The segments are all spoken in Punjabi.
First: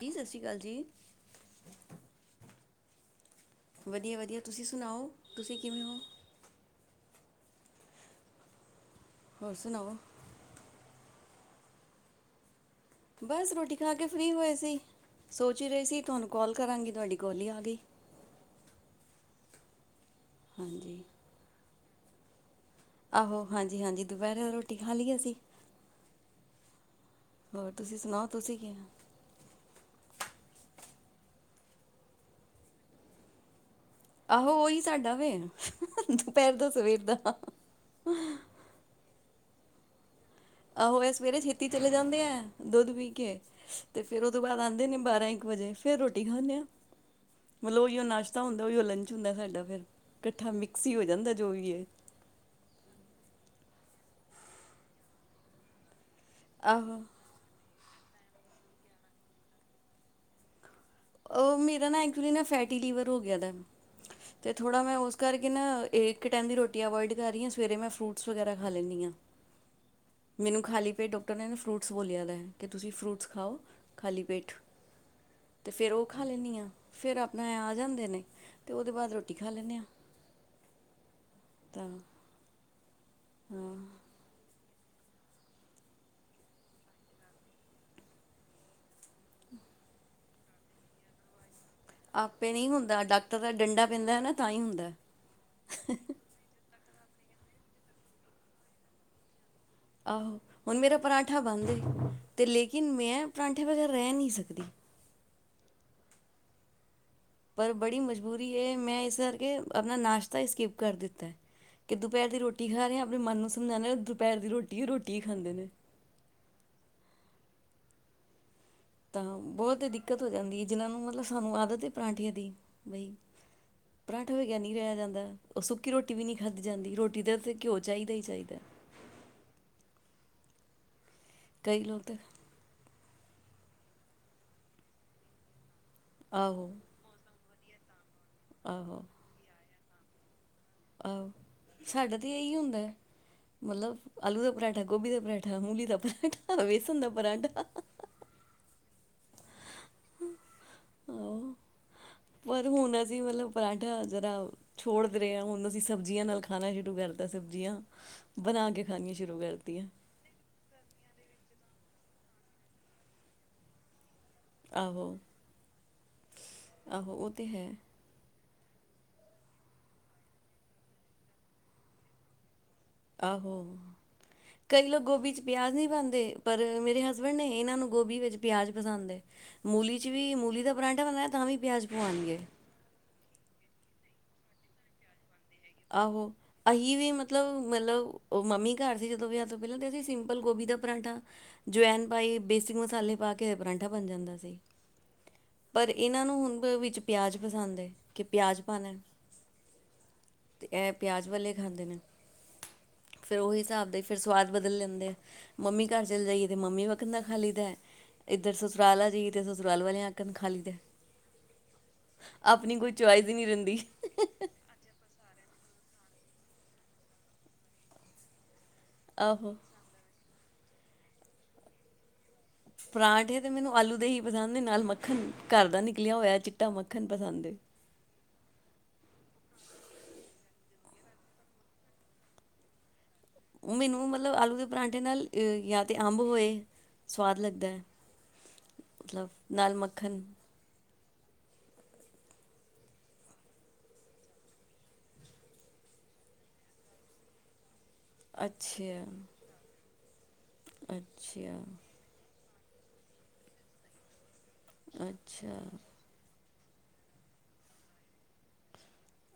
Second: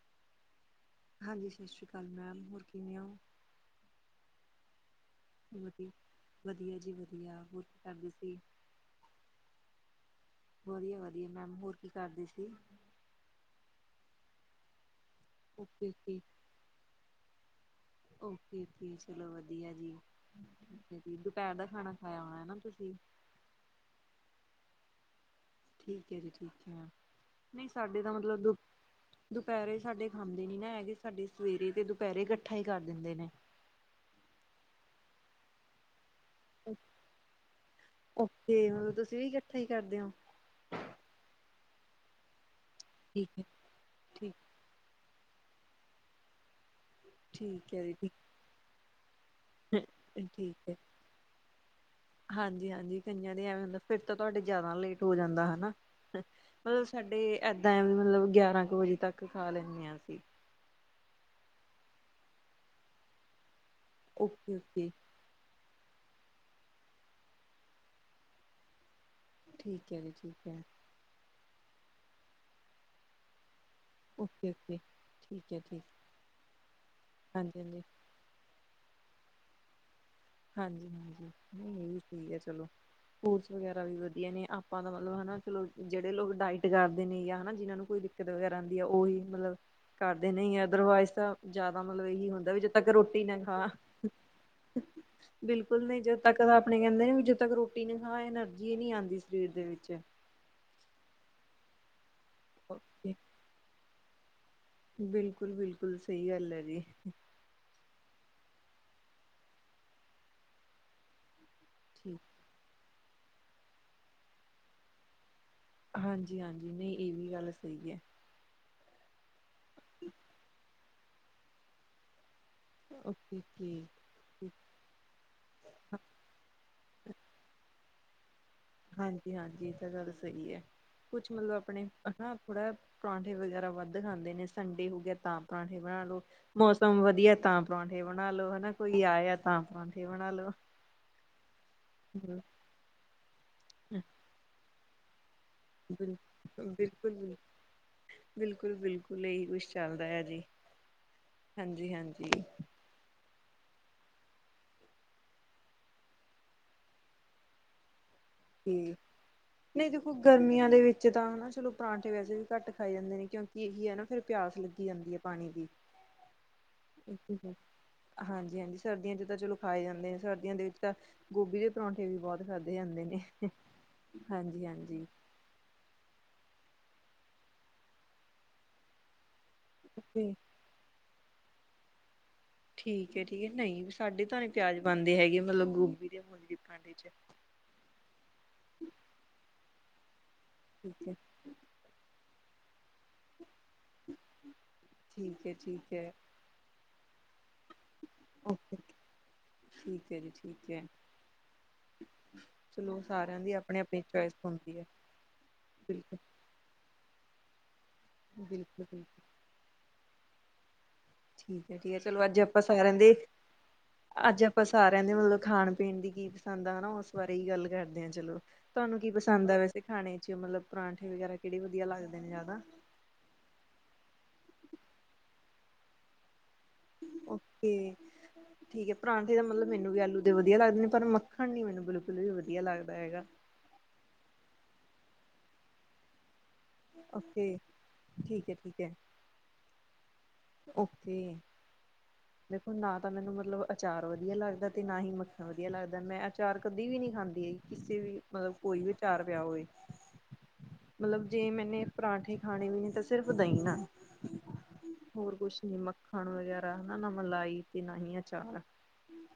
ਜੀ, ਸਤਿ ਸ਼੍ਰੀ ਅਕਾਲ ਜੀ। ਹਾਂਜੀ, ਸਤਿ ਸ਼੍ਰੀ ਅਕਾਲ ਮੈਮ। ਹੋਰ ਕਿਵੇ ਹੋ? ਵਧੀਆ-ਵਧੀਆ। ਤੁਸੀਂ ਸੁਣਾਓ? ਤੁਸੀਂ ਕਿਵੇਂ ਵਧੀਆ, ਹੋ ਵਧੀਆ ਜੀ। ਜੀ ਵਧੀਆ। ਹੋਰ ਕੀ ਕਰਦੇ ਸੀ? ਹੋਰ ਸੁਣਾਓ? ਵਧੀਆ-ਵਧੀਆ ਮੈਮ। ਹੋਰ ਕੀ ਕਰਦੀ ਸੀ? ਬਸ, ਰੋਟੀ ਖਾ ਕੇ ਫ੍ਰੀ ਹੋਏ ਸੀ। ਸੋਚ ਹੀ ਰਹੇ ਓਕੇ ਸੀ, ਤੁਹਾਨੂੰ ਕਾਲ ਕਰਾਂਗੀ। ਤੁਹਾਡੀ ਕੋਲ ਹੀ, ਆ ਗਈ। ਔਕੇ- ਔਕੇ, ਚਲੋ ਵਧੀਆ ਜੀ। ਹਾਂਜੀ ਦੁ- ਦੁਪਹਿਰ ਦਾ ਖਾਣਾ ਖਾਇਆ ਹੋਣਾ ਨਾ ਤੁਸੀਂ। ਆਹੋ, ਹਾਂਜੀ-ਹਾਂਜੀ। ਦੁਪਹਿਰੇ ਰੋਟੀ ਰੋਟੀ ਖਾ ਲਈ ਅਸੀਂ। ਠੀਕ ਹੈ ਜੀ, ਠੀਕ ਕਿਹਾ ਨਹੀਂ ਹੋਰ ਤੁਸੀਂ ਸਾਡੇ ਤਾਂ ਸੁਣਾਓ ਮਤਲਬ ਤੁਸੀਂ ਕੀ ਦੁ-ਦੁਪਹਿਰੇ ਸਾਡੇ ਖਾਂਦੇ ਨੀ ਨਾ ਹੈਗੇ ਸਾਡੇ। ਸਵੇਰੇ ਤੇ ਦੁਪਹਿਰੇ ਇਕੱਠਾ ਹੀ ਕਰ ਦਿੰਦੇ ਨੇ। ਆਹੋ, ਉਹੀ ਸਾਡਾ ਵੇ ਦੁਪਹਿਰ ਦਾ, ਸਵੇਰ ਦਾ। ਕੀ ਕਰਦੇ ਹੋ। ਆਹੋ, ਇਹ ਸਵੇਰੇ ਛੇਤੀ ਚਲੇ ਜਾਂਦੇ ਐ। ਦੁੱਧ ਪੀ ਠੀਕ ਕੇ। ਹੈ ਤੇ ਫੇਰ ਉਹ ਠੀਕ ਤੋਂ ਬਾਅਦ ਆਉਂਦੇ ਨੇ ਬਾਰਾਂ-ਇੱਕ ਇੱਕ ਵਜੇ, ਫੇਰ ਰੋਟੀ ਖਾਨੇ ਆ। ਠੀਕ ਮਤਲਬ ਹੈ ਜੀ ਉਹੀਓ ਨਾਸ਼ਤਾ ਹੁੰਦਾ, ਉਹੀਓ ਲੰਚ। ਹੁੰਦਾ ਸਾਡਾ ਫਿਰ, ਠੀਕ ਇਕੱਠਾ ਠੀਕ ਹੈ ਮਿਕਸ ਹੀ ਹੋ ਜਾਂਦਾ ਜੋ ਵੀ ਹੈ। ਹਾਂਜੀ-ਹਾਂਜੀ ਕਈਆਂ ਦੇ ਐਵੇਂ ਹੁੰਦਾ ਫਿਰ ਤਾਂ ਤੁਹਾਡੇ ਜ਼ਿਆਦਾ ਲੇਟ ਹੋ ਜਾਂਦਾ, ਹਨਾ। ਮਤਲਬ ਆਹੋ ਸਾਡੇ ਐਦ ਟਾਈਮ ਮਤਲਬ, ਗਿਆਰਾਂ ਕੁ ਵਜੇ ਤੱਕ ਖਾ ਲੈਂਦੇ ਹਾਂ ਅਸੀਂ। ਉਹ ਮੇਰਾ ਨਾ ਐਕਚੁਲੀ ਨਾ, ਫੈਟੀ ਲੀਵਰ ਹੋ ਗਿਆ ਦਾ। ਤੇ ਥੋੜਾ ਓਕੇ-ਓਕੇ ਮੈਂ, ਉਸ ਕਰਕੇ ਨਾ। ਏ ਇੱਕ ਟਾਈਮ ਦੀ ਰੋਟੀ ਅਵੋਇਡ ਕਰ ਲੈਣੀ ਆ, ਸਵੇਰੇ ਮੈਂ ਫਰੂਟਸ ਵਗੈਰਾ ਖਾ ਲੈਣੀ ਆ। ਠੀਕ ਐ ਜੀ ਠੀਕ ਐ ਮੈਨੂੰ ਖਾਲੀ ਪੇਟ ਡਾਕਟਰ ਨੇ ਫਰੂਟਸ ਬੋਲਿਆ ਦਾ, ਕਿ ਤੁਸੀਂ ਫਰੂਟਸ ਖਾਉ। ਓਕੇ, ਓਕੇ ਠੀਕ ਐ। ਅਤੇ ਠੀਕ ਫਿਰ ਉਹ ਖਾ ਲੈਣੀ ਆ, ਫਿਰ ਆਪਣੇ ਆ ਹਾਂਜੀ-ਹਾਂਜੀ, ਜਾਂਦੇ ਨੇ। ਅਤੇ ਉਹਦੇ ਬਾਅਦ ਰੋਟੀ ਖਾ ਲੈਣੇ ਆ। ਹਾਂਜੀ ਹਾਂਜੀ। ਨਹੀਂ, ਇਹ ਵੀ ਠੀਕ ਹੈ ਚਲੋ। ਓਟਸ ਹਾਂ ਵਗੈਰਾ ਵੀ ਵਧੀਆ ਨੇ ਆ ਆਪਾਂ ਦਾ ਮਤਲਬ ਹਨਾ, ਜਿਹੜੇ ਲੋਕ ਡਾਇਟ ਕਰਦੇ ਨੇ ਜਾਂ ਹਨਾ ਜਿਹਨਾਂ ਨੂੰ ਕੋਈ ਦਿੱਕਤ ਵਗੈਰਾ ਆਉਂਦੀ ਆ, ਉਹੀ ਮਤਲਬ ਕਰਦੇ ਨਹੀਂ ਆ, ਅਦਰਵਾਈਜ਼ ਤਾਂ ਜ਼ਿਆਦਾ ਮਤਲਬ ਇਹੀ ਆਪੇ ਵੀ ਨਹੀਂ ਜਦ ਤੱਕ ਹੁੰਦਾ, ਰੋਟੀ ਨਾ ਡਾਕਟਰ ਦਾ ਖਾ ਡੰਡਾ ਪੈਂਦਾ ਨਾ ਤਾਂ ਹੀ ਹੁੰਦਾ। ਬਿਲਕੁਲ ਨਹੀਂ ਜਦ ਤੱਕ ਆਪਣੇ ਕਹਿੰਦੇ ਨੇ ਵੀ ਜਦੋਂ ਤੱਕ ਰੋਟੀ ਨਾ ਖਾਏ, ਐਨਰਜੀ ਨਹੀਂ ਆਉਂਦੀ ਸਰੀਰ ਦੇ ਵਿੱਚ। ਆਹੋ, ਹੁਣ ਮੇਰਾ ਪਰਾਂਠਾ ਬੰਦ ਏ ਤੇ ਲੇਕਿਨ ਓਕੇ। ਮੈਂ ਪਰਾਂਠੇ ਵਗੈਰਾ ਰਹਿ ਨਹੀਂ ਸਕਦੀ। ਬਿਲਕੁਲ, ਬਿਲਕੁਲ, ਸਹੀ ਗੱਲ ਐ ਜੀ। ਪਰ ਬੜੀ ਮਜ਼ਬੂਰੀ ਏ, ਮੈਂ ਇਸ ਕਰਕੇ ਆਪਣਾ ਨਾਸ਼ਤਾ ਹੀ ਸਕਿਪ ਕਰ ਦਿੱਤਾ ਐ। ਕੇ ਠੀਕ, ਦੁਪਹਿਰ ਦੀ ਰੋਟੀ ਖਾ ਰਹੇ ਆ ਆਪਣੇ ਮਨ ਨੂੰ ਸਮਝਾਂਦੇ ਆ, ਦੁਪਹਿਰ ਦੀ ਰੋਟੀ ਹੀ ਰੋਟੀ ਹੀ ਖਾਂਦੇ ਨੇ। ਹਾਂਜੀ, ਹਾਂਜੀ, ਨਹੀਂ ਇਹ ਵੀ ਗੱਲ ਸਹੀ ਏ। ਤਾਂ ਬਹੁਤ ਦਿੱਕਤ ਹੋ ਜਾਂਦੀ ਏ, ਜਿਨ੍ਹਾਂ ਨੂੰ ਮਤਲ ਸਾਨੂੰ ਆਦਤ ਏ, ਪਰਾਂਠੀਆਂ ਦੀ ਨਹੀ, ਬਈ ਓਕੇ। ਠੀਕ ਪਰਾਂਠਾ ਬਗੈਰ ਨਹੀਂ ਰਹਿ ਜਾਂਦਾ, ਉਹ ਸੁੱਕੀ ਰੋਟੀ ਵੀ ਨਹੀਂ ਖਾਧੀ ਜਾਂਦੀ, ਰੋਟੀ ਦਾ ਤੇ ਘਿਓ ਚਾਹੀਦਾ ਹੀ ਚਾਹੀਦਾ। ਹਾਂਜੀ, ਹਾਂਜੀ ਇਹ ਤਾਂ ਗੱਲ ਸਹੀ ਐ। ਕੁਛ ਮਤਲਬ ਕਈ ਆਪਣੇ ਲੋਕ ਤਾਂ ਹਨਾ ਥੋੜਾ ਪਰਾਂਠੇ ਵਗੈਰਾ ਵੱਧ ਖਾਂਦੇ ਨੇ, ਸੰਡੇ ਹੋ ਗਿਆ ਤਾਂ ਪਰਾਂਠੇ ਬਣਾ ਲਓ, ਆਹੋ ਮੌਸਮ ਵਧੀਆ ਤਾਂ ਪਰਾਂਠੇ ਬਣਾ ਲਓ, ਹਨਾ ਕੋਈ ਆਹੋ ਆਇਆ ਤਾਂ ਪਾ ਪਰਾਂਠੇ ਬਣਾ ਲੋ। ਆਹੋ ਸਾਡਾ ਤੇ ਹੂੰ ਇਹੀ ਹੁੰਦਾ ਐ। ਮਤਲਬ ਆਲੂ ਤੇ ਬਰੈਡ ਗੋਭੀ ਦੇ ਬਰੈਡ ਮੂਲੀ ਦਾ ਬਿਲਕੁਲ। ਪਰਾਂਠਾ, ਵੇਸਣ ਦਾ ਬਿਲਕੁਲ ਪਰਾਂਠਾ। ਕੁੁ ਲਈ ਕੁਛ ਚੱਲਦਾ ਆ ਜੀ ਆਹੋ ਹਾਂਜੀ, ਹਾਂਜੀ। ਪਰ ਹੁਣ ਅਸੀਂ ਮਤਲਬ ਪਰਾਂਠਾ ਜਰਾ ਛੋੜਦੇ ਰਹੇ ਹਾਂ, ਹੁਣ ਅਸੀਂ ਸਬਜ਼ੀਆਂ ਨਾਲ ਖਾਣਾ ਸ਼ੁਰੂ ਕਰਤਾ ਸਬਜ਼ੀਆਂ ਬਣਾ ਕੇ ਠੀ ਖਾਣੀਆਂ ਸ਼ੁਰੂ ਕਰਤੀਆਂ ਨਹੀਂ ਦੇਖੋ ਗਰਮੀਆਂ ਦੇ ਵਿੱਚ ਤਾਂ ਹਨਾ ਚਲੋ ਪਰਾਂਠੇ ਵੈਸੇ ਵੀ ਘੱਟ ਖਾਏ ਜਾਂਦੇ ਨੇ ਕਿਉਂਕ ਇਹੀ ਹੈ ਨਾ ਫਿਰ ਪਿਆਸ ਲੱਗੀ ਜਾਂਦੀ ਹੈ ਆਹੋ ਪਾਣੀ ਦੀ, ਆਹੋ ਉਹ ਤੇ ਹੈ ਹਾਂਜੀ। ਹਾਂਜੀ ਸਰਦੀਆਂ ਚ ਤਾਂ ਚਲੋ ਖਾਏ ਜਾਂਦੇ ਆ, ਸਰਦੀਆਂ ਦੇ ਵਿੱਚ ਤਾਂ ਗੋਭੀ ਦੇ ਪਰੌਠੇ ਵੀ ਬਹੁਤ ਖਾਧੇ ਜਾਂਦੇ ਨੇ। ਆਹੋ ਹਾਂਜੀ ਕਈ ਲੋਕ ਹਾਂਜੀ। ਗੋਭੀ ਚ ਪਿਆਜ ਨੀ ਪਾਂਦੇ। ਦੇ ਪਰ ਮੇਰੇ ਹਸਬੈਂਡ ਨੇ ਇਹਨਾਂ ਨੂੰ ਗੋਭੀ ਵਿੱਚ ਪਿਆਜ ਪਸੰਦ ਏ। ਮੂਲੀ ਚ ਵੀ ਮੂਲੀ ਦਾ ਪਰਾਂਡਾ ਬਣਾਇ ਤਾਂ ਵੀ ਪਿਆਜ ਪਵਾਣਗੇ। ਠੀਕ ਏ ਠੀਕ ਏ, ਨਹੀਂ ਸਾਡੇ ਤਾਂ ਨੀ ਪਿਆਜ ਬਣਦੇ ਹੈਗੇ। ਮਤਲਬ ਗੋਭੀ ਦੇ ਆਹੋ, ਮੂਲੀ ਦੇ ਪਰਾਂਠੇ ਅਸੀਂ ਚ। ਵੀ ਮਤਲਬ-ਮਤਲਬ ਉਹ ਮੰਮੀ ਘਰ [unintelligible] ਪਹਿਲਾਂ [unintelligible] ਗੋਭੀ ਦਾ ਠੀਕ ਹੈ। ਪਰਾਂਠਾ ਜਵੈਨ ਪਾਈ। ਬੇਸਿਕ ਮਸਾਲੇ ਪਾ ਕੇ ਪਰਾਂਠਾ ਬਣ ਜਾਂਦਾ ਸੀ, ਠੀਕ ਹੈ ਪਰ ਠੀਕ ਹੈ। ਇਹਨਾਂ ਨੂੰ ਹੁਣ ਵਿੱਚ ਪਿਆਜ਼ ਪਸੰਦ ਦੇ ਕਿ ਪਿਆਜ਼ ਓਕੇ। ਪਾਣੇ ਨੇ। ਠੀਕ ਹੈ ਜੀ ਤੇ ਠੀਕ ਹੈ ਇਹ ਪਿਆਜ ਵਾਲੇ ਖਾਂਦੇ ਨੇ ਚਲੋ ਫੇਰ ਸਾਰਿਆਂ ਦੀ ਉਹੀ ਆਪਣੀ ਹਿਸਾਬ ਆਪਣੀ ਦਾ ਫਿਰ ਚੋਇਸ ਸਵਾਦ ਬਦਲ ਹੁੰਦੀ ਹੈ। ਲੈਂਦੇ ਮੰਮੀ ਘਰ ਬਿਲਕੁਲ। ਚਲੇ ਜਾਈਏ ਤੇ ਮੰਮੀ ਵਾਲਾ ਕਿਦਾ ਖ ਖਾ ਲੀ ਦਾ। ਇੱਧਰ ਬਿਲਕੁਲ ਬਿਲਕੁਲ ਸੂਸਰਾਲਾ ਜੀ ਤੇ ਸੂਸਰਾਲ ਵਾਲਿਆਂ। [unintelligible] ਖਾਲੀ ਦੇ। ਠੀਕ ਹੈ, ਠੀਕ ਹੈ ਚਲੋ ਅੱਜ ਆਪਾਂ ਸਾਰਿਆ ਚੁਆਇਸ ਹੀ ਨਹੀਂ ਰਹਿੰਦੀ ਅੱਜ ਆਪਾਂ ਸਾਰਿਆਂ ਦੇ ਮਤਲਬ ਖਾਣ ਪੀਣ ਦੀ ਕੀ ਪਸੰਦ ਆ ਨਾ ਉਸ ਬਾਰੇ ਹੀ ਗੱਲ ਕਰਦੇ ਆ ਚਲੋ। ਤੁਹਾਨੂੰ ਕੀ ਪਸੰਦ ਆਹੋ ਆ ਵੈਸੇ ਖਾਣੇ ਚ, ਮਤਲਬ ਪਰਾਂਠੇ ਵਗੈਰਾ ਕਿਹੜੇ ਵਧੀਆ ਲੱਗਦੇ ਨੇ ਜਿਆਦਾ। ਪਰਾਂਠੇ ਤੇ ਮੈਨੂੰ ਆਲੂ ਦੇ ਹੀ ਪਸੰਦ ਨੇ ਨਾਲ ਮੱਖਣ ਘਰ ਦਾ ਨਿਕਲਿਆ ਹੋਇਆ ਚ। ਓਕੇ, ਠੀਕ ਹੈ ਪਰਾਂਠੇ ਦਾ ਮਤਲਬ ਮੈਨੂੰ ਵੀ ਆਲੂ ਦੇ ਵਧੀਆ ਲੱਗਦੇ ਨੇ ਪਰ ਮੱਖਣ ਨੀ ਮੈਨੂੰ ਬਿਲਕੁਲ ਵੀ ਵਧੀਆ ਲੱਗਦਾ ਹੈਗਾ। ਮੈਨੂੰ ਮਤਲਬ ਆਲੂ ਦੇ ਪਰਾਂਠੇ ਨਾਲ ਜਾ ਤੇ ਅੰਬ ਹੋਏ। ਸਵਾਦ ਓਕੇ ਲੱਗਦਾ ਏ ਠੀਕ ਹੈ ਠੀਕ ਹੈ ਮਤਲਬ ਨਾਲ ਮੱਖਣ। ਓਕੇ ਦੇਖੋ ਨਾ, ਤਾਂ ਮੈਨੂੰ ਮਤਲਬ ਅਚਾਰ ਵਧੀਆ ਲੱਗਦਾ ਤੇ ਨਾ ਹੀ ਮੱਖਣ ਵਧੀਆ ਲੱਗਦਾ ਮੈਂ ਅਚਾਰ ਕਦੇ ਵੀ ਨਹੀਂ ਖਾਂਦੀ ਕਿਸੇ ਵੀ ਮਤਲਬ ਕੋਈ ਵੀ ਅੱਛਾ ਚਾਰ ਪਿਆ ਹੋਵੇ। ਮਤਲਵ ਜੇ ਅੱਛਾ ਮੈਨੇ ਪਰਾਠੇ ਖਾਣੇ ਵੀ ਨੇ, ਸਿਰਫ ਦਹੀਂ ਨਾਲ, ਹੋਰ ਅੱਛਾ ਕੁਛ ਨੀ ਮੱਖਣ ਵਗੈਰਾ ਨਾ ਮਲਾਈ ਤੇ, ਨਾ ਹੀ ਅਚਾਰ।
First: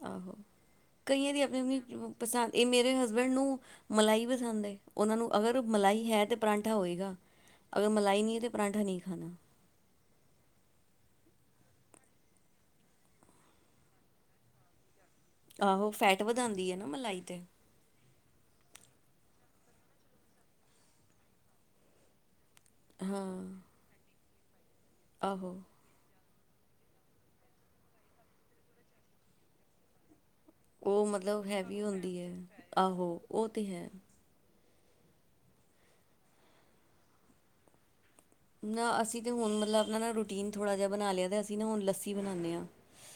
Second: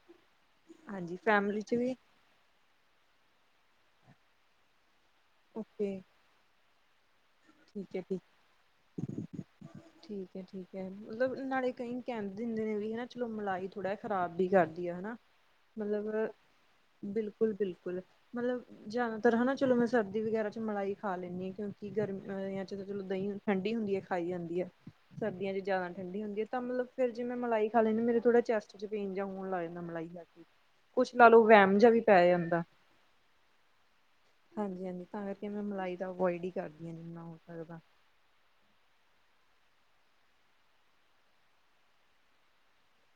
ਆਹੋ, ਹਾਂਜੀ ਕਈਆਂ ਦੀ ਫੈਮਿਲੀ ਚ ਵੀ ਅਪਣੀ-ਅਪਣੀ ਪਸੰਦ ਇਹ ਮੇਰੇ ਹਸਬੈਂਡ ਨੂੰ ਮਲਾਈ ਪਸੰਦ ਏ। ਉਹਨਾਂ ਨੂੰ ਅਗਰ ਓਕੇ ਮਲਾਈ ਹੈ ਤੇ ਪਰਾਂ ਤ ਹੋਏਗਾ। ਅਗਰ ਠੀਕ ਹੈ ਮਲਾਈ ਨਹੀਂ ਤਾਂ ਪਰਾਂਠਾ ਨਹੀਂ ਖਾਣਾ ਠੀਕ-ਠੀਕ ਹੈ, ਠੀਕ ਹੈ, ਮਤਲਬ। ਨਾਲੇ ਕਈ ਕਹਿ ਦਿੰਦੇ ਨੇ ਵੀ, ਹਨਾ ਚਲੋ ਮਲਾਈ ਥੋੜਾ ਖ਼ਰਾਬ ਵੀ ਕਰਦੀ ਆ, ਹਨਾ। ਆਹੋ ਮਤਲਬ ਫੈਟ ਵਧਾਂਦੀ ਹੈ ਨਾ ਮਲਾਈ ਤੇ। ਮਤਲਵ, ਜਿਆਦਾਤਰ ਹਨਾ। ਚਲੋ ਮੈਂ ਸਰਦੀ ਵਗੈਰਾ ਚ ਮਲਾਈ ਖਾ ਲੈਂਨੀ ਹਾਂ ਕਿਉਂਕਿ ਗਰਮੀ ਅਯਾਂ ਚਲੋ, ਚਲੋ, ਹਾਂ ਦਹੀਂ ਠੰਡੀ ਹੁੰਦੀ ਹੈ ਖਾਈ ਜਾਂਦੀ ਏ। ਸਰਦੀਆਂ ਚ ਆਹੋ ਜਿਆਦਾ ਠੰਢੀ ਹੁੰਦੀ ਤਾਂ ਮਤਲਵ, ਫੇਰ ਜੇ ਮੈਂ ਮਲਾਈ ਖਾ ਲੈਂਨੀ, ਮੇਰੇ ਥੋੜਾ ਚੈਸਟ ਚ ਪੇਨ ਜਾ ਹੋਣ ਲਗ ਜਾਂਦਾ, ਮਲਾਈ ਲੇਕੇ ਉਹ ਮਤਲਬ ਹੈਵੀ ਹੁੰਦੀ ਹੈ। ਜਾਂਦਾ ਆਹੋ, ਉਹ ਤੇ ਹੈ। ਹਾਂਜੀ, ਹਾਂਜੀ, ਤਾਂ ਕਰਕੇ ਮੈਂ ਮਲਾਈ ਦਾ ਅਵੋਇਡ ਹੀ ਕਰਦੀ ਆ ਜਿੰਨਾ ਹੋ ਸਕਦਾ। ਨਾ, ਅਸੀਂ ਤੇ ਹੁਣ ਮਤਲਵ ਅਪਣਾ ਰੂਟੀਨ ਥੋੜਾ ਜਿਹਾ ਬਣਾ ਲਿਆ ਤੇ ਅਸੀਂ ਨਾ, ਹੁਣ ਲੱਸੀ ਬਣਾਨੇ ਆ।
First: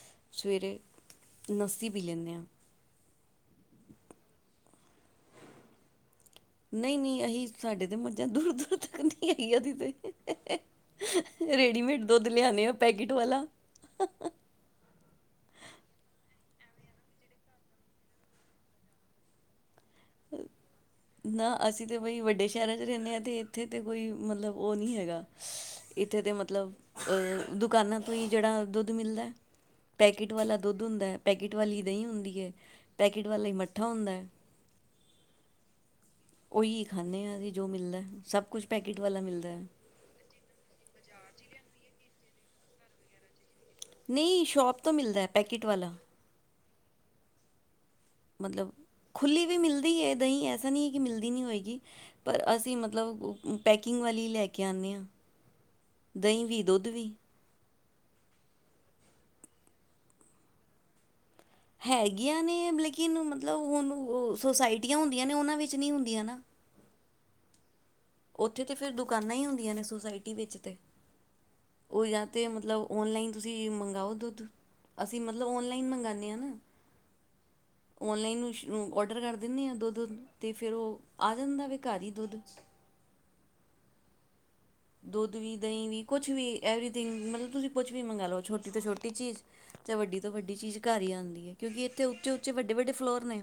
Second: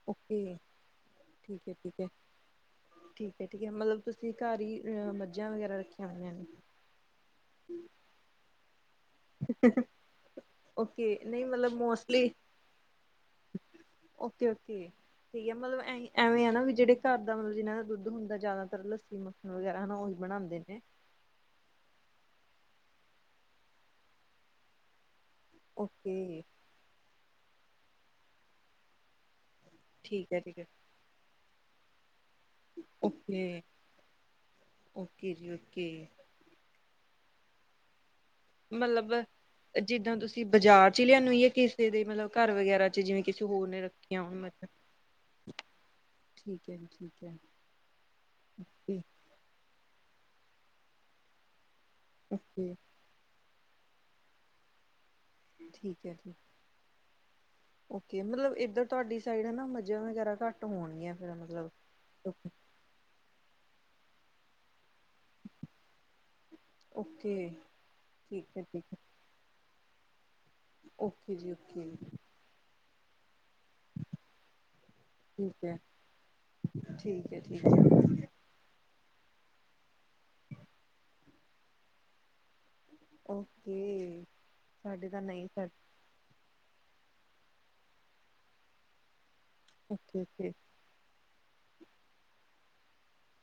ਓਕੇ ਸਵੇਰੇ ਲੱਸੀ ਪੀ ਲੈਂਨੇ ਆ। ਤੇ ਠੀਕ ਹੈ। ਮਤਲਬ ਤੁਸੀਂ ਘਰ ਹੀ ਅ ਮੱਝਾਂ ਵਗੈਰਾ ਰੱਖੀਆਂ ਹੋਈਆਂ ਨੇ ਨਹੀਂ ਨਹੀਂ ਅਸੀਂ ਸਾਡੇ ਤੇ ਮੱਝਾਂ ਦੂਰ ਦੂਰ ਤੱਕ ਨਹੀਂ ਹੈਗੀਆਂ ਦੀ ਤੇ ਓਕੇ। ਨਹੀਂ ਮਤਲਬ ਰੇਡੀਮੇਡ ਦੁੱਧ ਮੋਸਟਲੀ, ਲਿਆਣੇ ਆ ਪੈਕਟ ਵਾਲਾ ਓਕੇ, ਓਕੇ, ਠੀਕ ਹੈ। ਮਤਲਵ ਵੇਂ ਹਨ ਨਾ, ਵੀ ਜਿਹੜੇ ਘਰ ਦਾ ਜਿਹਨਾਂ ਦਾ ਦੁੱਧ ਹੁੰਦਾ, ਜ਼ਿਆਦਾਤਰ ਲੱਸੀ ਮੱਖਣ ਵਗੈਰਾ ਹਨਾ ਉਹੀ ਬਣਾਂਦੇ ਨੇ। ਨਾ, ਅਸੀਂ ਤਾਂ ਬਈ ਵੱਡੇ ਸ਼ਹਿਰਾਂ 'ਚ ਰਹਿੰਨੇ ਹਾਂ ਅਤੇ ਇੱਥੇ ਤਾਂ ਕੋਈ ਮਤਲਬ ਉਹ ਨਹੀਂ ਹੈਗਾ। ਇੱਥੇ ਦੇ ਓਕੇ ਮਤਲਬ ਦੁਕਾਨਾਂ ਤੋਂ ਹੀ ਜਿਹੜਾ ਦੁੱਧ ਮਿਲਦਾ ਪੈਕੇਟ ਠੀਕ ਹੈ ਵਾਲਾ ਠੀਕ ਦੁੱਧ ਹੁੰਦਾ ਹੈ। ਪੈਕਟ ਵਾਲੀ ਦਹੀਂ ਹੁੰਦੀ। ਏ। ਪੈਕੇਟ ਵਾਲਾ ਈ ਓਕੇ ਮੱਠਾ ਹੁੰਦਾ। ਓਕੇ ਜੀ ਓਕੇ ਫਰੀ ਖਾਂਦੇ ਹਾਂ ਜੀ ਜੋ ਮਿਲਦਾ। ਸਭ ਕੁਝ ਪੈਕੇਟ ਮਤਲਬ ਵਾਲਾ ਮਿਲਦਾ ਹੈ ਜਿੱਦਾਂ ਤੁਸੀਂ ਬਾਜ਼ਾਰ ਚ ਲਿਆਨ ਹੈ ਕਿਸੇ ਦੇ ਮਤਲਬ [inaudible] ਘਰ ਵਗੈਰਾ ਚ ਜਿਵੇਂ ਕਿ ਨਹੀਂ ਸ਼ੋਪ ਤੋਂ ਮਿਲਦਾ ਪੈਕਟ ਵਾਲਾ। ਠੀਕ ਹੈ। ਮਤਲਬ ਖੁੱਲੀ ਵੀ ਮਿਲਦੀ ਹੈ। ਦਹੀਂ ਐਸਾ ਨਹੀਂ ਹੈ ਕਿ ਮਿਲਦੀ ਨਹੀਂ ਹੋਏਗੀ। ਪਰ ਓਕੇ ਅਸੀਂ ਮਤਲਬ- ਪੈਕਿੰਗ ਵਾਲੀ ਲੈ ਕੇ ਆਉਂਦੇ ਹਾਂ। ਠੀਕ ਹੈ ਜੀ ਦਹੀਂ ਵੀ, ਦੁੱਧ ਵੀ। ਓਕੇ, ਮਤਲਬ ਇੱਧਰ ਤੁਹਾਡੀ ਸਾਈਡ ਹੈ ਨਾ ਮੱਝਾਂ ਵਗੈਰਾ ਘੱਟ ਹੋਣਗੀਆਂ। ਫਿਰ ਮਤਲਬ ਹੈਗੀਆਂ ਨੇ, ਲੇਕਿਨ ਮਤਲਬ ਹੁਣ ਉਹ ਸੁੋਸਾਇਟੀਆਂ ਹੁੰਦੀਆਂ ਨੇ ਉਹਨਾਂ ਵਿੱਚ ਨਹੀਂ ਹੁੰਦੀਆਂ ਨਾ। ਓਕੇ। ਠੀਕ ਹੈ ਉੱਥੇ ਤੇ ਠੀਕ ਫੇਰ ਹੈ ਦੁਕਾਨਾਂ ਹੀ ਹੁੰਦੀਆਂ ਨੇ। ਵਿਚ ਤੇ ਓਕੇ ਜੀ ਓਕੇ ਹੋ ਜਾਂਦੇ ਮਤਲਬ ਔਨਲਾਈਨ। ਤੁਸੀਂ ਮੰਗਵਾਓ ਦੁੱਧ, ਅਸੀਂ ਮਤਲਬ ਠੀਕ ਹੈ ਔਨਲਾਈਨ ਮੰਗਵਾਉਂਦੇ ਹਾਂ ਨਾ, ਠੀਕ ਹੈ ਠੀਕ ਹੈ ਔਨਲਾਈਨ ਇਸਨੂੰ ਆਰਡਰ ਕਰ- ਦਿੰਦੇ ਹਾਂ। ਦੁੱਧ ਤੇ ਫਿਰ ਉਹ ਆ ਜਾਂਦਾ ਵਾ ਘਰ ਹੀ ਦੁੱਧ। ਓਕੇ। ਸਾਡੇ ਤਾਂ ਦੁੱਧ ਨਹੀਂ ਵੀ, ਸਾ ਦਹੀਂ ਵੀ, ਕੁਛ ਵੀ ਐਵਰੀ- ਥਿੰਗ ਮਤਲਬ ਤੁਸੀਂ ਕੁਛ ਵੀ ਮੰਗਾ ਲਓ, ਛੋਟੀ ਤੋਂ ਛੋਟੀ ਚੀਜ਼। ਤੇ ਵੱਡੀ ਓਕੇ ਤੋਂ ਓਕੇ ਵੱਡੀ ਚੀਜ਼ ਘਰ ਹੀ ਆਉਂਦੀ ਏ। ਕਿਉਂਕਿ ਇੱਥੇ ਉੱਚੇ-ਉੱਚੇ ਵੱਡੇ-ਵੱਡੇ ਫਲੋਰ ਨੇ।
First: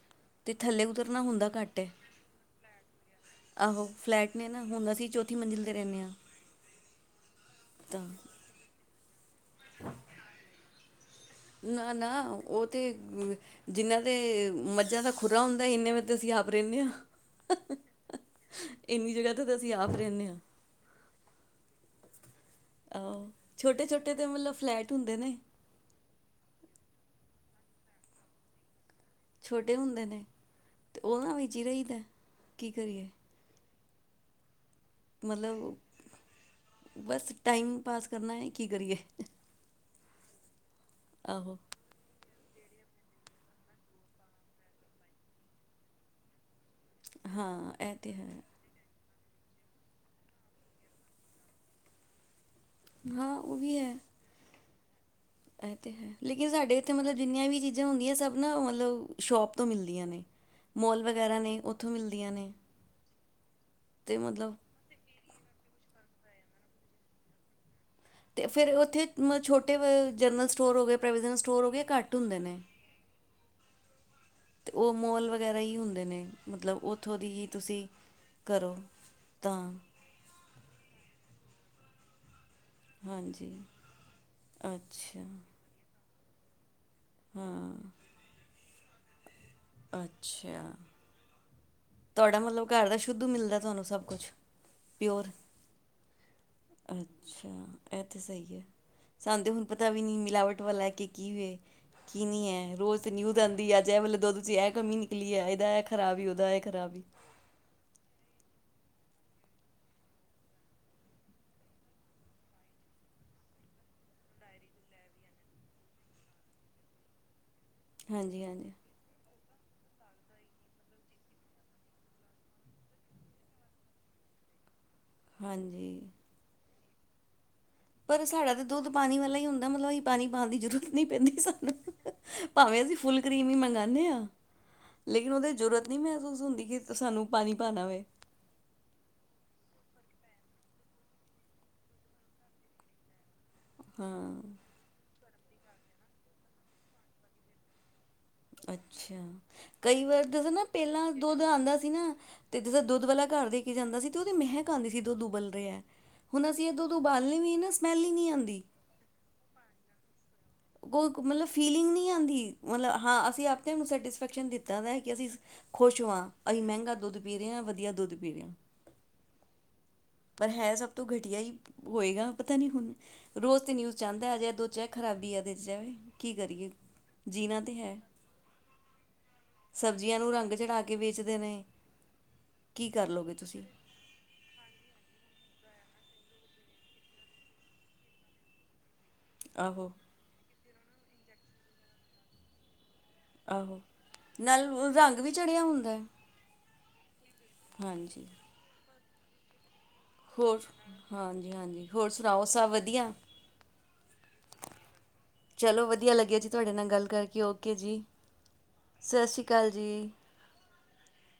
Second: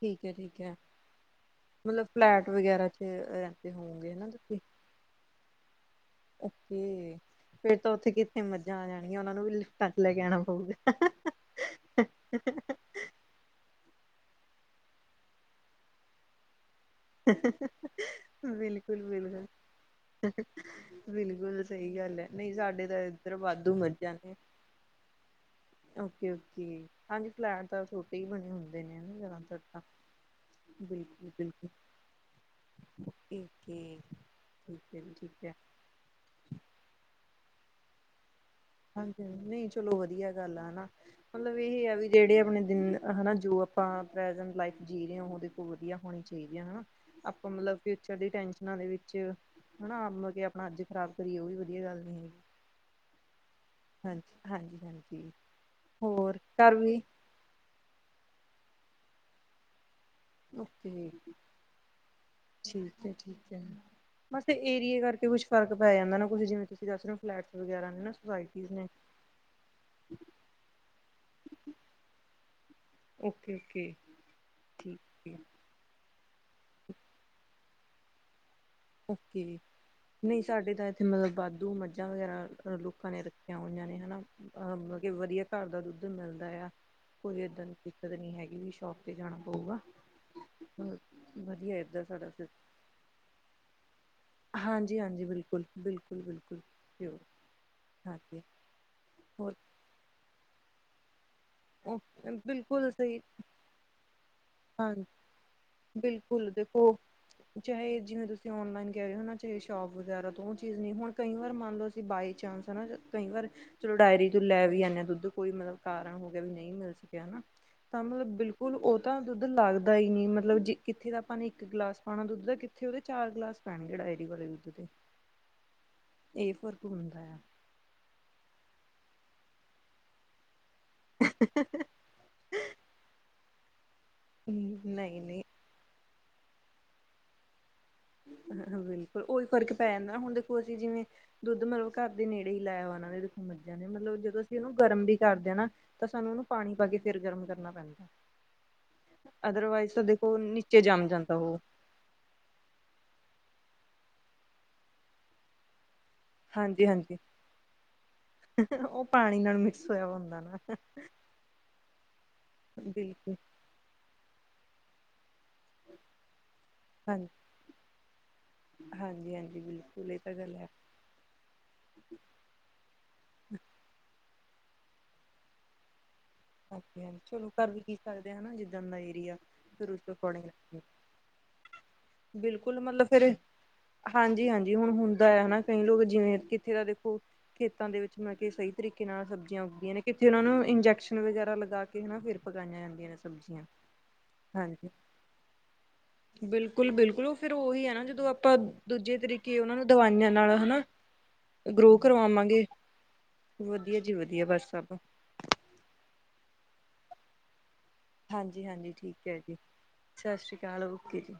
ਠੀਕ ਹੈ, ਅਤੇ ਠੀਕ ਹੈ। ਥੱਲੇ ਉਤਰਨਾ ਹੁੰਦਾ ਘੱਟ ਹੈ ਮਤਲਬ ਫਲੈਟ ਵਗੈਰਾ ਚ ਰਹਿਦੇ ਹੋਵੋਗੇ ਨ ਤੁਸੀ। -ਥੀ ਮੰਜ਼ਿਲ ਤੇ ਰਹਿਦੇ ਹਾਂ। ਓਕੇ, ਫੇਰ ਤਾਂ ਉੱਥੇ ਕਿੱਥੇ ਮੱਝਾਂ ਆ ਜਾਣੀਆ। ਉਹ ਨੂੰ ਵੀ ਚੱਕ ਕੇ ਲੈ ਆਣਾ ਪਊਗਾ। ਨਾ-ਨਾ ਉਹ ਤੇ ਜਿੰਨਾਂ- ਮੱਝਾਂ ਤਾਂ ਖੁਰਾ ਹੁੰਦਾ, ਇੰਨੇ ਵਿੱਚ ਤਾਂ ਅਸੀਂ ਆਪ ਰਹਿੰਦੇ ਹਾਂ। ਬਿਲਕੁਲ, ਇੰਨੀ ਜਗ੍ਹਾ ਤੇ ਬਿਲਕੁਲ, ਤਾਂ ਅਸੀਂ ਆਪ ਰਹਿੰਦੇ ਹਾਂ ਬਿਲਕੁਲ। ਸਹੀ ਗੱਲ ਏ। ਨਹੀਂ, ਸਾਡੇ ਤਾਂ ਆਹੋ ਇਧਰ ਵਾਧੂ ਛੋਟੇ ਮੱਝਾਂ ਛੋਟੇ ਤੇ ਨੇ। ਮਤਲਬ ਫਲੈਟ ਹੁੰਦੇ ਨੇ ਓਕੇ, ਓਕੇ, ਹਾਂਜੀ। ਫਲੈਟ ਤਾਂ ਛੋਟੇ ਹੀ ਬਣੇ ਹੁੰਦੇ। ਨੇ ਨਾ ਜ਼ਿਆਦਾਤਰ ਛੋਟੇ ਤਾਂ ਹੁੰਦੇ ਨੇ ਤੇ ਬਿਲਕੁਲ ਉਹਨਾਂ ਵਿੱਚ। ਬਿਲਕੁਲ ਰਈਦਾ ਕੀ ਕਰੀਏ? ਤੇ। ਮਤਲਬ [unintelligible] ਬਸ। ਟਾਈਮ ਪਾਸ ਕਰਨਾ ਏ। ਹਾਂਜੀ ਹਾਂਜੀ ਨਹੀਂ ਚਲੋ ਵਧੀਆ। ਵਧੀਆ ਗੱਲ ਆ ਹਨਾ। ਮਤਲਬ ਆਹੋ ਇਹੇ ਆ ਵੀ ਜਿਹੜੇ। ਆਪਣੇ ਦਿਨ ਹਨਾ ਜੋ ਆਪਾਂ ਪ੍ਰੇਸੇੰਟ ਲਾਈਫ ਜੀ ਰਹੇ ਹਾਂ ਉਹਦੇ ਤੋਂ ਵਧੀਆ ਹੋਣੀ ਚਾਹੀਦੀ ਹੈ ਹਨਾ। ਆਪਾਂ ਹਾਂ ਮਤਲਬ ਇਹ ਤੇ ਫਿਊਚਰ ਦੀਆਂ ਹੈ ਟੈਨਸ਼ਨਾਂ ਦੇ ਵਿੱਚ। ਵਿੱਚ ਹਨਾ ਆਪ ਆਪਣਾ ਅੱਜ ਖਰਾਬ ਕਰੀਏ ਉਹ ਵੀ ਵਧੀਆ ਗੱਲ ਨੀ ਹੈਗੀ। ਹਾਂ। ਉਹ ਵੀ ਹੈ ਹਾਂਜੀ ਹਾਂਜੀ ਹਾਂਜੀ। ਇਹ ਤੇ ਹੈ ਹੋਰ ਲੇਕਿਨ ਘਰ ਸਾਡੇ ਇੱਥੇ ਵੀ ਮਤਲਬ ਜਿੰਨੀਆਂ ਵੀ ਚੀਜ਼ਾਂ ਹੁੰਦੀਆਂ ਸਭ ਨਾ ਮਤਲਬ। ਮਤਲਬ ਸ਼ੋਪ ਤੋਂ ਮਿਲਦੀਆਂ ਨੇ। ਮੋਲ ੳਕੇ ਵਗੈਰਾ ਨੇ ਉੱਥੋਂ ਮਿਲਦੀਆਂ ਨੇ ਠੀਕ ਹੈ ਠੀਕ ਹੈ ਤੇ ਬਸ ਮਤਲਬ ਏਰੀਏ ਕਰਕੇ ਕੁਛ। ਫਰਕ ਪੈ ਜਾਂਦਾ ਨਾ ਕੁਝ ਜਿਵੇਂ ਤੁਸੀਂ ਦੱਸ ਰਹੇ ਹੋ ਫਲੈਟਸ ਵਗੈਰਾ। ਨੇ ਨਾ ਤੇ ਸੁਸਾਇਟੀਜ਼ ਫਿਰ ਨੇ। ਉੱਥੇ ਮ ਛੋਟੇ ਜਨਰਲ ਸਟੋਰ ਹੋ ਗਏ ਪ੍ਰਵੀਜ਼ਨਲ ਸਟੋਰ ਹੋ ਗਏ ਘੱਟ ਹੁੰਦੇ ਨੇ। ਓਕੇ ਓਕੇ ਤੇ ਉਹ ਠੀਕ ਮੋਲ ਹੈ ਵਗੈਰਾ ਹੀ ਹੁੰਦੇ ਨੇ। ਮਤਲਬ ਉੱਥੋਂ ਦੀ ਤੁਸੀਂ। ਕਰੋ ਓਕੇ। ਤਾਂ। ਨਹੀਂ ਸਾਡੇ ਤਾਂ ਇੱਥੇ ਮਤਲਬ ਵਾਧੂ ਮੱਝਾਂ ਵਗੈਰਾ। ਮਤਲਬ ਲੋਕਾਂ ਨੇ ਹਾਂਜੀ ਰੱਖਿਆ ਹੋਈਆਂ ਨੇ ਹਨਾ ਅਹ ਮਤਲਬ ਕਿ ਅੱਛਾ ਵਧੀਆ ਘਰ ਦਾ ਦੁੱਧ। ਦੁੱਧ ਮਿਲਦਾ ਆ। ਕੋਈ ਹਾਂ ਏਦਾਂ ਦੀ ਦਿੱਕਤ ਨੀ ਹੈਗੀ ਵੀ। ਸ਼ੋਪ ਤੇ ਜਾਣਾ। ਪਊਗਾ ਅੱਛਾ ਹੂੰ ਵਧੀਆ ਇਧਰ। ਤੁਹਾਡਾ ਮਤਲਬ ਘਰ ਦਾ ਸ਼ੁੱਧ ਮਿਲਦਾ। ਤੁਹਾਨੂੰ ਸਭ। ਕੁਛ ਹਾਂਜੀ ਹਾਂਜੀ ਪਿਓਰ ਬਿਲਕੁਲ ਬਿਲਕੁਲ ਬਿਲਕੁਲ ਜ਼ਰੂਰ ਅੱਛਾ ਇਹ ਤੇ ਹਾਂਜੀ ਸਹੀ ਹੈ ਸਾਨੂੰ ਤਾਂ ਹੋਰ ਹੁਣ ਪਤਾ ਵੀ ਨਹੀਂ ਮਿਲਾਵਟ ਵਾਲਾ। ਕਿਵੇਂ ਕਿੰਨੀ ਹੈ ਬਿਲਕੁਲ ਰੋਜ਼ ਤੇ ਸਹੀ ਨਿਊਜ਼ ਆਂਦੀ ਅੱਜ ਇਹ ਵੇਲੇ ਦੁੱਧ 'ਚ ਇਹ ਕਮੀ ਨਿਕਲੀ ਹੈ ਇਹਦਾ ਇਹ ਖਰਾਬ ਉਹਦਾ। ਖਰਾਬ ਉਹ ਹੀ ਚਾਹੇ ਜਿਵੇਂ ਤੁਸੀਂ। ਓ ਨਲਾਈਨ ਕਹਿ ਰਹੇ ਚਾਹੇ ਸ਼ੋਪ ਵਗੈਰਾ ਤੋਂ ਉਹ ਚੀਜ਼ ਨਹੀਂ ਹੁਣ ਕਈ ਵਾਰ ਮੰਨ ਲਓ ਅਸੀਂ ਬਾਈ ਚਾਂਸ ਹਨਾ ਕਈ ਵਾਰ ਚਲੋ ਡਾਇਰੀ ਤੋਂ ਲੈ ਵੀ ਆਦੇ ਹਾਂ ਦੁੱਧ ਕੋਈ ਮਤਲਬ ਕਾਰਨ ਹੋ ਵੀ ਨਹੀਂ ਮਿਲ ਸਕਿਆ ਹਨਾ। ਤਾਂ ਮਤਲਬ ਹਾਂਜੀ ਹਾਂਜੀ ਬਿਲਕੁਲ ਉਹ ਤਾਂ ਦੁੱਧ ਲੱਗਦਾ ਦਾ ਹੀ ਨੀ ਮਤਲਬ ਜ ਕਿੱਥੇ ਦਾ ਆਪਾਂ ਨੇ ਇੱਕ ਗਲਾਸ ਪਾਉਣਾ ਦੁੱਧ ਦਾ ਕਿੱਥੇ ਉਹਦੇ ਚਾਰ ਗਲਾਸ ਪੈਣਗੇ ਡਾਇਰੀ ਵਾਲੇ ਦੁੱਧ ਦੇ ਹਾਂਜੀ ਇਹ ਫ਼ਰਕ ਹੁੰਦਾ ਹੈ ਪਰ ਸਾਡਾ ਤਾਂ ਦੁੱਧ ਪਾਣੀ ਵਾਲਾ ਹੀ ਹੁੰਦਾ ਮਤਲਬ ਹੀ ਪਾਣੀ ਪਾ ਦੀ ਜਰੂਰਤ ਨਹੀਂ ਪੈਂਦੀ ਸਾਨੂੰ ਭਾਵੇਂ ਅਸੀਂ ਫੁੱਲ ਕ੍ਰੀਮੀ ਮੰਗਵਾਉਂਦੇ ਆ ਨਹੀਂ ਨਹੀਂ ਲੇਕਿਨ ਉਹਦੇ ਜ਼ਰੂਰਤ ਨਹੀਂ ਮੈਂ ਮਹਿਸੂਸ ਹੁੰਦੀ ਕਿ ਸਾਨੂੰ ਪਾਣੀ ਪਾਉਣਾ ਵੇ ਹ ਹਾਂ ਬਿਲਕੁਲ ਉਹੀ ਫਰਕ ਪੈ ਜਾਂਦਾ ਹੁਣ ਦੇਖੋ ਅਸੀਂ ਜਿਵੇਂ ਦੁੱਧ ਮਤਲਬ ਘਰ ਦੇ ਨੇੜੇ ਹੀ ਲਾਇਆ ਵਾ ਉਹਨਾਂ ਦੇ ਮੱਝਾਂ ਨੇ ਮਤਲਬ ਜਦੋਂ ਹਾਂ ਅਸੀਂ ਉਹਨ ਗਰਮ ਵੀ ਕਰਦੇ ਆ ਨਾ ਤਾਂ ਸਾਨੂੰ ਉਹਨੂੰ ਪਾਣੀ ਪਾ ਕੇ ਫਿਰ ਗਰਮ ਕਰਨਾ ਪੈਂਦਾ ਕਿਆ ਅੱਛਾ, ਕਈ ਵਾਰ ਜਦੋਂ ਨਾ, ਨੀਚੇ ਜੰਮ ਪਹਿਲਾਂ ਜਾਂਦਾ ਦੁੱਧ ਉਹ ਆਂਦਾ ਸੀ ਨਾ ਤੇ ਜਦੋਂ ਦੁੱਧ ਵਾਲਾ ਘਰ ਦੇ ਕੇ ਜਾਂਦਾ ਸੀ, ਤੇ ਓਦੀ ਮਹਿਕ ਆਂਦੀ ਸੀ। ਦੁਧ ਉਬਲ ਰਿਹਾ ਹੁਣ ਅਸੀਂ ਇਹ ਹਾਂਜੀ, ਦੁੱਧ ਹਾਂਜੀ। ਉਬਾਲਨੇ ਵੀ ਨਾ ਸਮੈਲ ਹੀ ਨਹੀਂ ਆਂਦੀ। ਓ ਪਾਣੀ ਨਾਲ ਮਿਕਸ ਹੋਇਆ ਹੁੰਦਾ ਨਾ ਕੋਈ ਮਤਲਬ ਫੀਲਿੰਗ ਨੀਂ ਆਂਦੀ। ਮਤਲਬ, ਹਾਂ, ਬਿਲਕੁਲ ਅਸੀਂ ਆਪੇ ਓਨੂੰ ਸੈਟਿਸਫੈਕਸ਼ਨ ਦਿਤਾ ਹੈ ਕਿ, ਅਸੀਂ ਖੁਸ਼ ਹੁਆ ਅਹੀ ਮਹਿੰਗਾ ਦੁੱਧ ਹਾਂਜੀ ਪੀ ਰੇ ਹਾਂ, ਵਧੀਆ ਦੁੱਧ ਪੀ ਰੇ ਹਾਂ। ਹਾਂਜੀ ਹਾਂਜੀ ਬਿਲਕੁਲ ਇਹ ਤਾਂ ਪਰ ਗੱਲ ਹੈ ਸਭ ਤੋਂ ਘਟੀਆ ਹੀ -ਹੋਏਗਾ, ਪਤਾ ਨੀ ਹੁਣ, ਰੋਜ਼ ਤੇ ਨਿਊਜ਼ ਚ ਆਊਂਦਾ ਅਜੇ ਦੁੱਧ ਚ, ਏ ਖਰਾਬੀ ਏ [inaudible] ਚਲੋ, ਕਰ ਤੇ ਵੀ ਕੀ ਹੈ ਸਕਦੇ ਹਨਾ। ਜਿੱਦਣ ਦਾ ਏਰੀਆ, ਫਿਰ ਉਸ ਸਬਜ਼ੀਆਂ ਨੂੰ ਐਕੋਰਡਿੰਗ। ਰੰਗ ਚੜਾ ਕੇ ਵੇਚਦੇ ਨੇ ਬਿਲਕੁਲ, ਕੀ ਮਤਲਬ ਕਰ ਲੋਗੇ ਫਿਰ। ਤੁਸੀਂ। ਹਾਂਜੀ, ਹਾਂਜੀ। ਹੁਣ ਹੁੰਦਾ ਐਨਾ, ਕਈ ਲੋਕ ਜਿਵੇਂ ਕਿੱਥੇ ਦਾ ਦੇਖੋ, ਖੇਤਾਂ ਦੇ ਵਿੱਚ ਮੈਂ ਕੇ ਸਹੀ ਤਰੀਕੇ ਕਿ ਨਾਲ ਸਬਜ਼ੀਆਂ ਉੱਗ ਆਹੋ ਦੀਆਂ ਨੇ, ਕਿੱਥੇ ਓਨਾਂ ਨੂੰ [inaudible] ਵਗੈਰਾ ਲਗਾ ਕੇ, ਹਨਾ, ਫੇਰ ਪਕਾਈਆਂ ਜਾਂਦੀਆਂ ਨੇ। ਸਬਜ਼ੀਆਂ ਆਹੋ, ਨਾਲ ਹਾਂਜੀ। [inaudible] ਵੀ ਚੜਿਆ ਹੁੰਦਾ ਹੈ [inaudible] ਫੇਰ ਓਹੀ ਹੈ ਨਾ, ਹਾਂਜੀ ਜਦੋਂ ਅਪਾਂ ਦੂਜੇ ਤਰੀਕੇ ਓਨਾਂ ਨੂੰ ਦਵਾਈਆਂ ਨਾਲ ਹੋਰ ਹਨਾ, ਹਾਂਜੀ ਹਾਂਜੀ ਗ੍ਰੋ ਹੋਰ ਸੁਣਾਓ ਕਰਵਾਵਾਂਗੇ। ਸਭ ਵਧੀਆ ਵਧੀਆ ਜੀ ਵਧੀਆ ਬਸ ਸਭ ਚਲੋ ਵਧੀਆ ਲੱਗਿਆ ਜੀ ਤੁਹਾਡੇ ਨਾਲ ਗੱਲ ਕਰਕੇ, ਓ ਹਾਂਜੀ-ਹਾਂਜੀ ਠੀਕ ਹੈ ਜੀ, ਸਤਿ ਸ੍ਰੀ ਅਕਾਲ ਓਕੇ ਜੀ।